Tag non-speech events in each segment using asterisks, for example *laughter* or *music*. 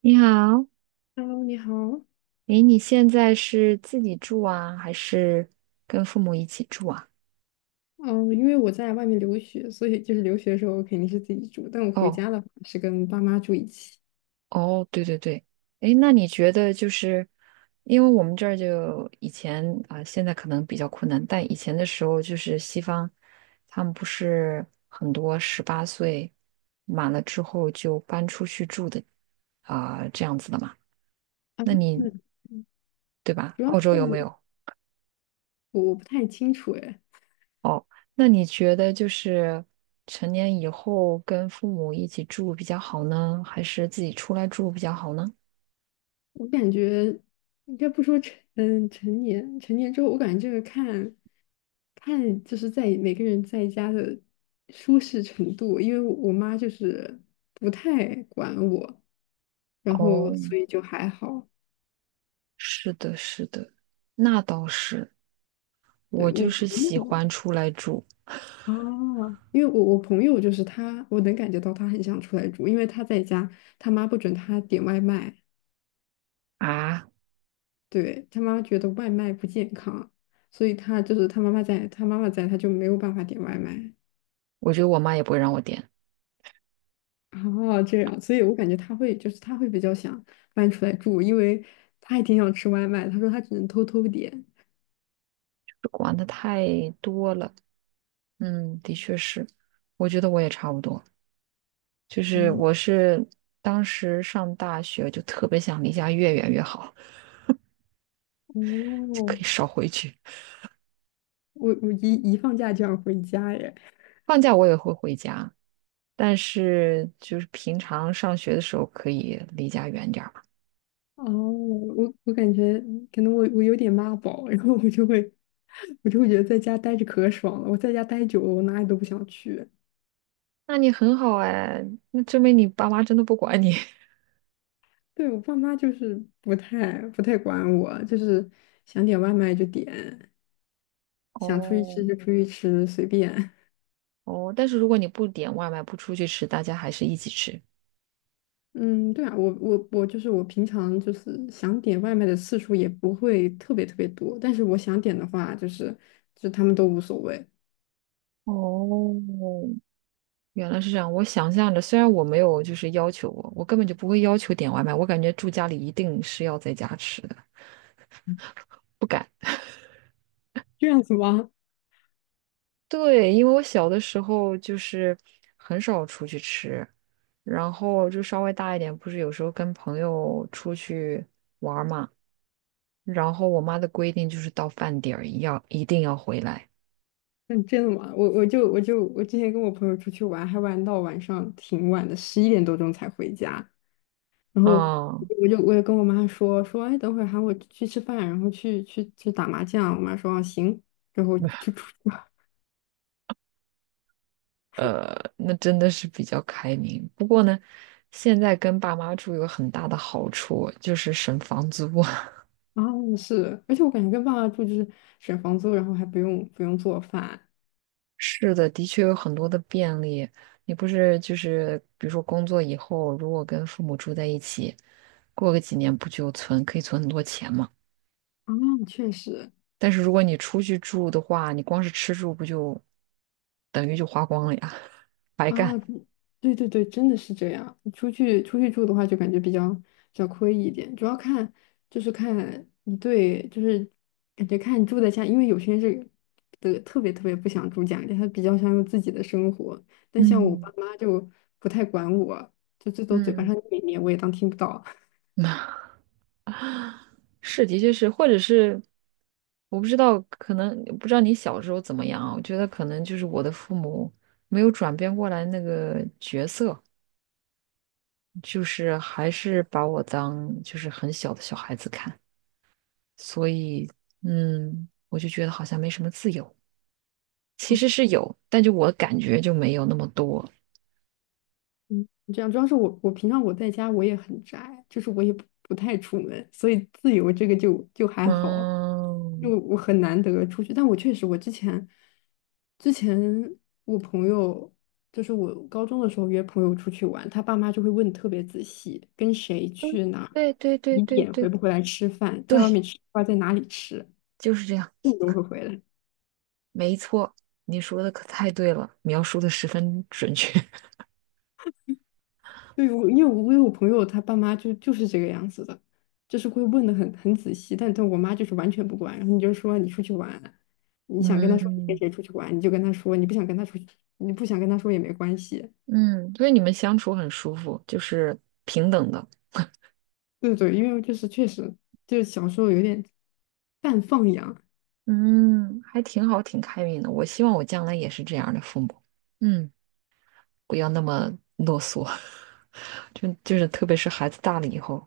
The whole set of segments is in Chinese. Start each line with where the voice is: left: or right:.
right: 你好，
left: Hello，你好。
right: 诶，你现在是自己住啊，还是跟父母一起住啊？
left: 嗯，因为我在外面留学，所以就是留学的时候我肯定是自己住，但我回
right: 哦，
left: 家的话是跟爸妈住一起。
right: 哦，对对对，诶，那你觉得就是，因为我们这儿就以前啊、现在可能比较困难，但以前的时候就是西方，他们不是很多十八岁满了之后就搬出去住的啊、这样子的嘛？
left: 啊，
right: 那你对吧？
left: 主要
right: 澳洲有没
left: 是
right: 有？
left: 我不太清楚哎。
right: 哦，那你觉得就是成年以后跟父母一起住比较好呢，还是自己出来住比较好呢？
left: 我感觉应该不说成成年之后，我感觉这个看看就是在每个人在家的舒适程度，因为我妈就是不太管我，然后
right: 哦，
left: 所以就还好。
right: 是的，是的，那倒是，
left: 对，
right: 我
left: 我
right: 就是
left: 朋
right: 喜
left: 友。
right: 欢出来住
left: 哦，因为我朋友就是他，我能感觉到他很想出来住，因为他在家，他妈不准他点外卖。
right: 啊，
left: 对，他妈觉得外卖不健康，所以他就是他妈妈在，他妈妈在，他就没有办法点外卖。
right: 我觉得我妈也不会让我点，
left: 哦，这样，所以我感觉他会比较想搬出来住，因为他也挺想吃外卖，他说他只能偷偷点。
right: 管的太多了。嗯，的确是，我觉得我也差不多，就是
left: 哦，
right: 我是当时上大学就特别想离家越远越好，就
left: 哦，
right: 可以少回去。
left: 我一放假就想回家耶。
right: 放假我也会回家，但是就是平常上学的时候可以离家远点儿嘛。
left: 哦，我感觉可能我有点妈宝，然后我就会觉得在家待着可爽了。我在家待久了，我哪里都不想去。
right: 那你很好哎，那证明你爸妈真的不管你。
left: 对，我爸妈就是不太管我，就是想点外卖就点，
right: *laughs* 哦
left: 想出去吃就出去吃，随便。
right: 哦，但是如果你不点外卖，不出去吃，大家还是一起吃。
left: 嗯，对啊，我就是我平常就是想点外卖的次数也不会特别特别多，但是我想点的话，就是就他们都无所谓。
right: 哦，原来是这样。我想象着，虽然我没有就是要求我，我根本就不会要求点外卖，我感觉住家里一定是要在家吃的，不敢。
left: 这样子吗？
right: 对，因为我小的时候就是很少出去吃，然后就稍微大一点，不是有时候跟朋友出去玩儿嘛，然后我妈的规定就是到饭点儿一定要回来，
left: 嗯，真的吗？我之前跟我朋友出去玩，还玩到晚上挺晚的，十一点多钟才回家。然后
right: 嗯，
left: 我也跟我妈说说，哎，等会儿喊我去吃饭，然后去打麻将。我妈说啊行，然后就出去了。*laughs*
right: 那真的是比较开明。不过呢，现在跟爸妈住有很大的好处，就是省房租。*laughs*
left: 啊，是，而且我感觉跟爸爸住就是省房租，然后还不用做饭。
right: 是的，的确有很多的便利。你不是就是，比如说工作以后，如果跟父母住在一起，过个几年不就存，可以存很多钱嘛？
left: 啊，确实。
right: 但是如果你出去住的话，你光是吃住不就等于就花光了呀，*laughs* 白
left: 啊，
right: 干。
left: 嗯对对对，真的是这样。出去住的话，就感觉比较亏一点，主要看就是看你对，就是感觉看你住在家，因为有些人是的特别特别不想住家里，他比较想有自己的生活。但像我爸
right: 嗯
left: 妈就不太管我，就最多嘴巴
right: 嗯，
left: 上念一念，我也当听不到。
right: *laughs* 那是，的确是，或者是我不知道，可能不知道你小时候怎么样啊？我觉得可能就是我的父母没有转变过来那个角色。就是还是把我当就是很小的小孩子看，所以我就觉得好像没什么自由，其实是有，但就我感觉就没有那么多。
left: 嗯，这样主要是我平常我在家我也很宅，就是我也不太出门，所以自由这个就还好，就
right: 嗯，
left: 我很难得出去。但我确实，我之前我朋友就是我高中的时候约朋友出去玩，他爸妈就会问特别仔细，跟谁去哪儿
right: 对对对
left: 几
right: 对
left: 点回
right: 对
left: 不回来吃饭，在外
right: 对，
left: 面吃饭在哪里吃，
right: 就是这样，
left: 这种会回来。
right: 没错，你说的可太对了，描述的十分准确。*laughs*
left: 对，我因为我有朋友，他爸妈就是这个样子的，就是会问的很仔细，但我妈就是完全不管。然后你就说你出去玩，你想跟他说你跟
right: 嗯
left: 谁出去玩，你就跟他说，你不想跟他出去，你不想跟他说也没关系。
right: 嗯，所以你们相处很舒服，就是平等的，
left: 对对，因为就是确实就是小时候有点半放养。
right: 嗯，还挺好，挺开明的。我希望我将来也是这样的父母。嗯。不要那么啰嗦，*laughs* 就是特别是孩子大了以后，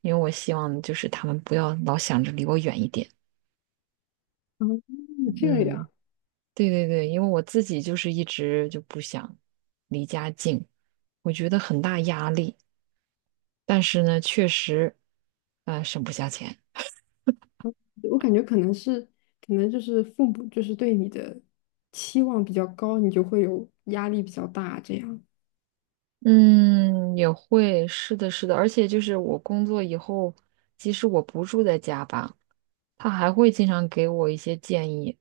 right: 因为我希望就是他们不要老想着离我远一点。
left: 然后这
right: 嗯，
left: 样，
right: 对对对，因为我自己就是一直就不想离家近，我觉得很大压力，但是呢，确实，省不下钱。
left: 我感觉可能是可能就是父母就是对你的期望比较高，你就会有压力比较大这样。
right: 嗯，也会，是的，是的，而且就是我工作以后，即使我不住在家吧，他还会经常给我一些建议，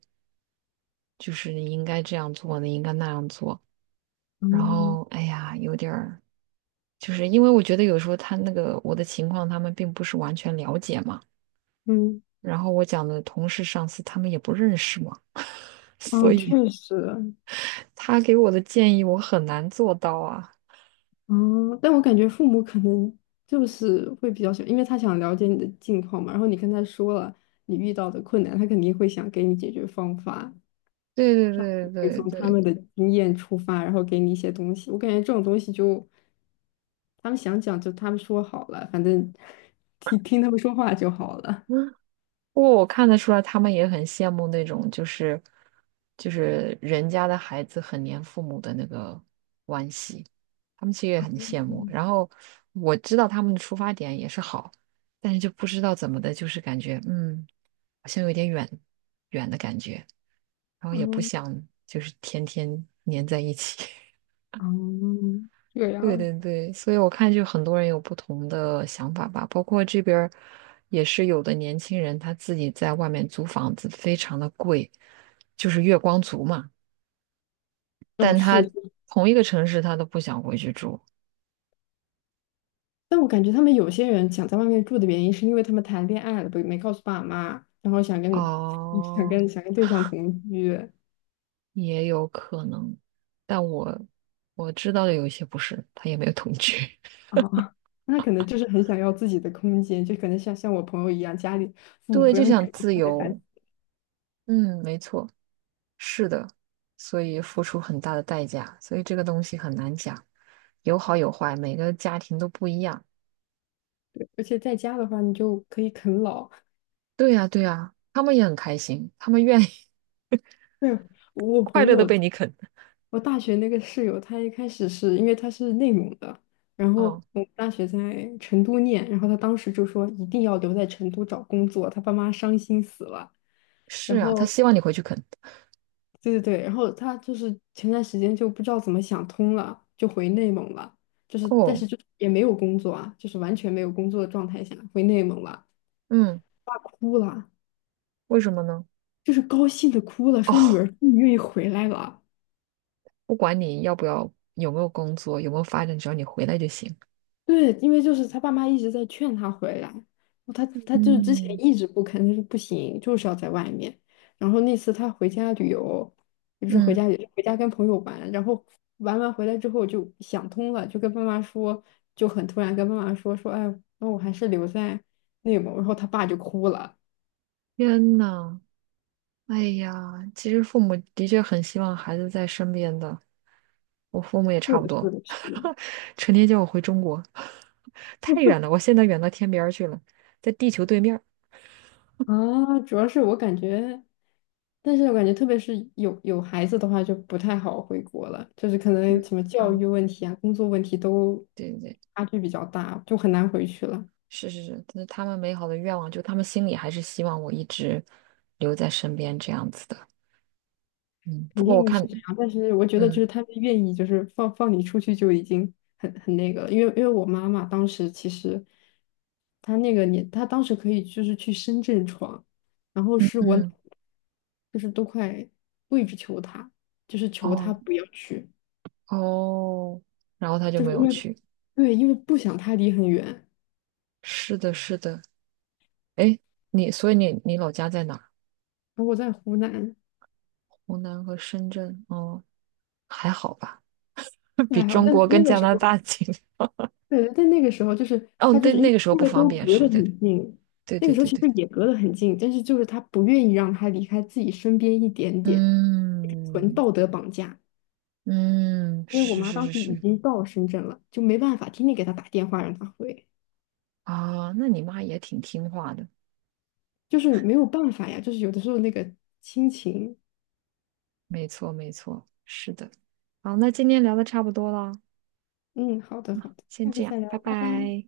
right: 就是你应该这样做，你应该那样做。然
left: 嗯
right: 后哎呀，有点儿，就是因为我觉得有时候他那个我的情况，他们并不是完全了解嘛。
left: 嗯，
right: 然后我讲的同事、上司，他们也不认识嘛，*laughs* 所
left: 哦，确
right: 以
left: 实，
right: 他给我的建议我很难做到啊。
left: 嗯，但我感觉父母可能就是会比较喜欢，因为他想了解你的近况嘛，然后你跟他说了你遇到的困难，他肯定会想给你解决方法，
right: 对对
left: 会
right: 对对
left: 从他
right: 对，
left: 们的经验出发，然后给你一些东西。我感觉这种东西就他们想讲就他们说好了，反正 *laughs* 听听他们说话就好了。
right: 不过我看得出来，他们也很羡慕那种，就是人家的孩子很黏父母的那个关系，他们其实也很羡慕。
left: 嗯，
right: 然后我知道他们的出发点也是好，但是就不知道怎么的，就是感觉好像有点远远的感觉，然后也不
left: 嗯
right: 想就是天天黏在一起。
left: 嗯，这
right: 对
left: 样。
right: 对对，所以我看就很多人有不同的想法吧，包括这边儿也是有的年轻人他自己在外面租房子非常的贵，就是月光族嘛，
left: 哦，
right: 但他
left: 是。
right: 同一个城市他都不想回去住。
left: 但我感觉他们有些人想在外面住的原因，是因为他们谈恋爱了，不没告诉爸妈，然后想跟 *laughs* 想
right: 哦，
left: 跟想跟对象同居。
right: 也有可能，但我知道的有一些不是，他也没有同居，
left: 啊，*laughs* 那可能就是很想要自己的空间，就可能像我朋友一样，家里
right: *laughs*
left: 父母
right: 对，
left: 不
right: 就
left: 让
right: 想
left: 点
right: 自
left: 外卖，烦死。
right: 由。嗯，没错。是的，所以付出很大的代价，所以这个东西很难讲，有好有坏，每个家庭都不一样。
left: 对，而且在家的话，你就可以啃老。
right: 对呀，对呀，他们也很开心，他们愿意 *laughs*
left: 对，我
right: 快
left: 朋
right: 乐的
left: 友，
right: 被你啃。
left: 我大学那个室友，他一开始是因为他是内蒙的，然后
right: 哦，
left: 我们大学在成都念，然后他当时就说一定要留在成都找工作，他爸妈伤心死了。
right: 是
left: 然
right: 啊，他
left: 后
right: 希望你回去啃。
left: 对对对，然后他就是前段时间就不知道怎么想通了，就回内蒙了，就是但
right: 哦，
left: 是就也没有工作啊，就是完全没有工作的状态下回内蒙了。
right: 嗯，
left: 爸哭了，
right: 为什么呢？
left: 就是高兴的哭了，说女
right: 哦，
left: 儿终于愿意回来了。
right: 不管你要不要，有没有工作，有没有发展，只要你回来就行。
left: 对，因为就是他爸妈一直在劝他回来，他就是之前
right: 嗯
left: 一直不肯，就是不行，就是要在外面。然后那次他回家旅游，也不是回
right: 嗯，
left: 家旅游，回家跟朋友玩，然后玩完回来之后就想通了，就跟爸妈说，就很突然跟爸妈说说，哎，那我还是留在内蒙。然后他爸就哭了。
right: 天呐，哎呀，其实父母的确很希望孩子在身边的，我父母也
left: 是
right: 差不
left: 的
right: 多，
left: 是的是的。
right: *laughs* 成天叫我回中国，*laughs* 太远了，我现在远到天边儿去了，在地球对面儿
left: 啊，主要是我感觉，但是我感觉特别是有孩子的话，就不太好回国了，就是可能
right: 嗯
left: 什么教
right: 嗯，
left: 育问题啊、工作问题都
right: 对对对，
left: 差距比较大，就很难回去了。
right: 是是是，但是他们美好的愿望，就他们心里还是希望我一直留在身边这样子的。嗯，不
left: 肯
right: 过我
left: 定是
right: 看，
left: 这样，但是我觉得就
right: 嗯
left: 是他们愿意就是放放你出去就已经很那个了，因为我妈妈当时其实她那个年，她当时可以就是去深圳闯，然后是我奶
right: 嗯，
left: 奶就是都快跪着求她，就是求她
right: 哦
left: 不要去。
right: 哦，然后他就
left: 就
right: 没
left: 是因
right: 有
left: 为，
right: 去。
left: 对，因为不想他离很远。
right: 是的，是的，哎，你，所以你老家在哪
left: 然后我在湖南，
right: 湖南和深圳，哦，还好吧，*laughs*
left: 这
right: 比
left: 还好，
right: 中
left: 但
right: 国跟
left: 那个
right: 加
left: 时
right: 拿大
left: 候，
right: 近。
left: 对，但那个时候就是
right: 哦，
left: 他就
right: 对，
left: 是因
right: 那个
left: 为
right: 时候不方
left: 都
right: 便，
left: 隔
right: 是
left: 得
right: 对，
left: 很近，
right: 对
left: 那个
right: 对
left: 时候
right: 对
left: 其实
right: 对对，
left: 也隔得很近，但是就是他不愿意让他离开自己身边一点点，纯
right: 嗯
left: 道德绑架。
right: 嗯，
left: 因为我
right: 是
left: 妈
right: 是
left: 当
right: 是
left: 时已
right: 是，
left: 经到深圳了，就没办法，天天给他打电话让他回，
right: 啊，那你妈也挺听话的，
left: 就是没有办法呀，就是有的时候那个亲情。
right: 没错没错，是的。好，那今天聊的差不多了，
left: 嗯，好的好的，
right: 先
left: 下
right: 这
left: 次
right: 样，
left: 再
right: 拜
left: 聊，拜拜。
right: 拜。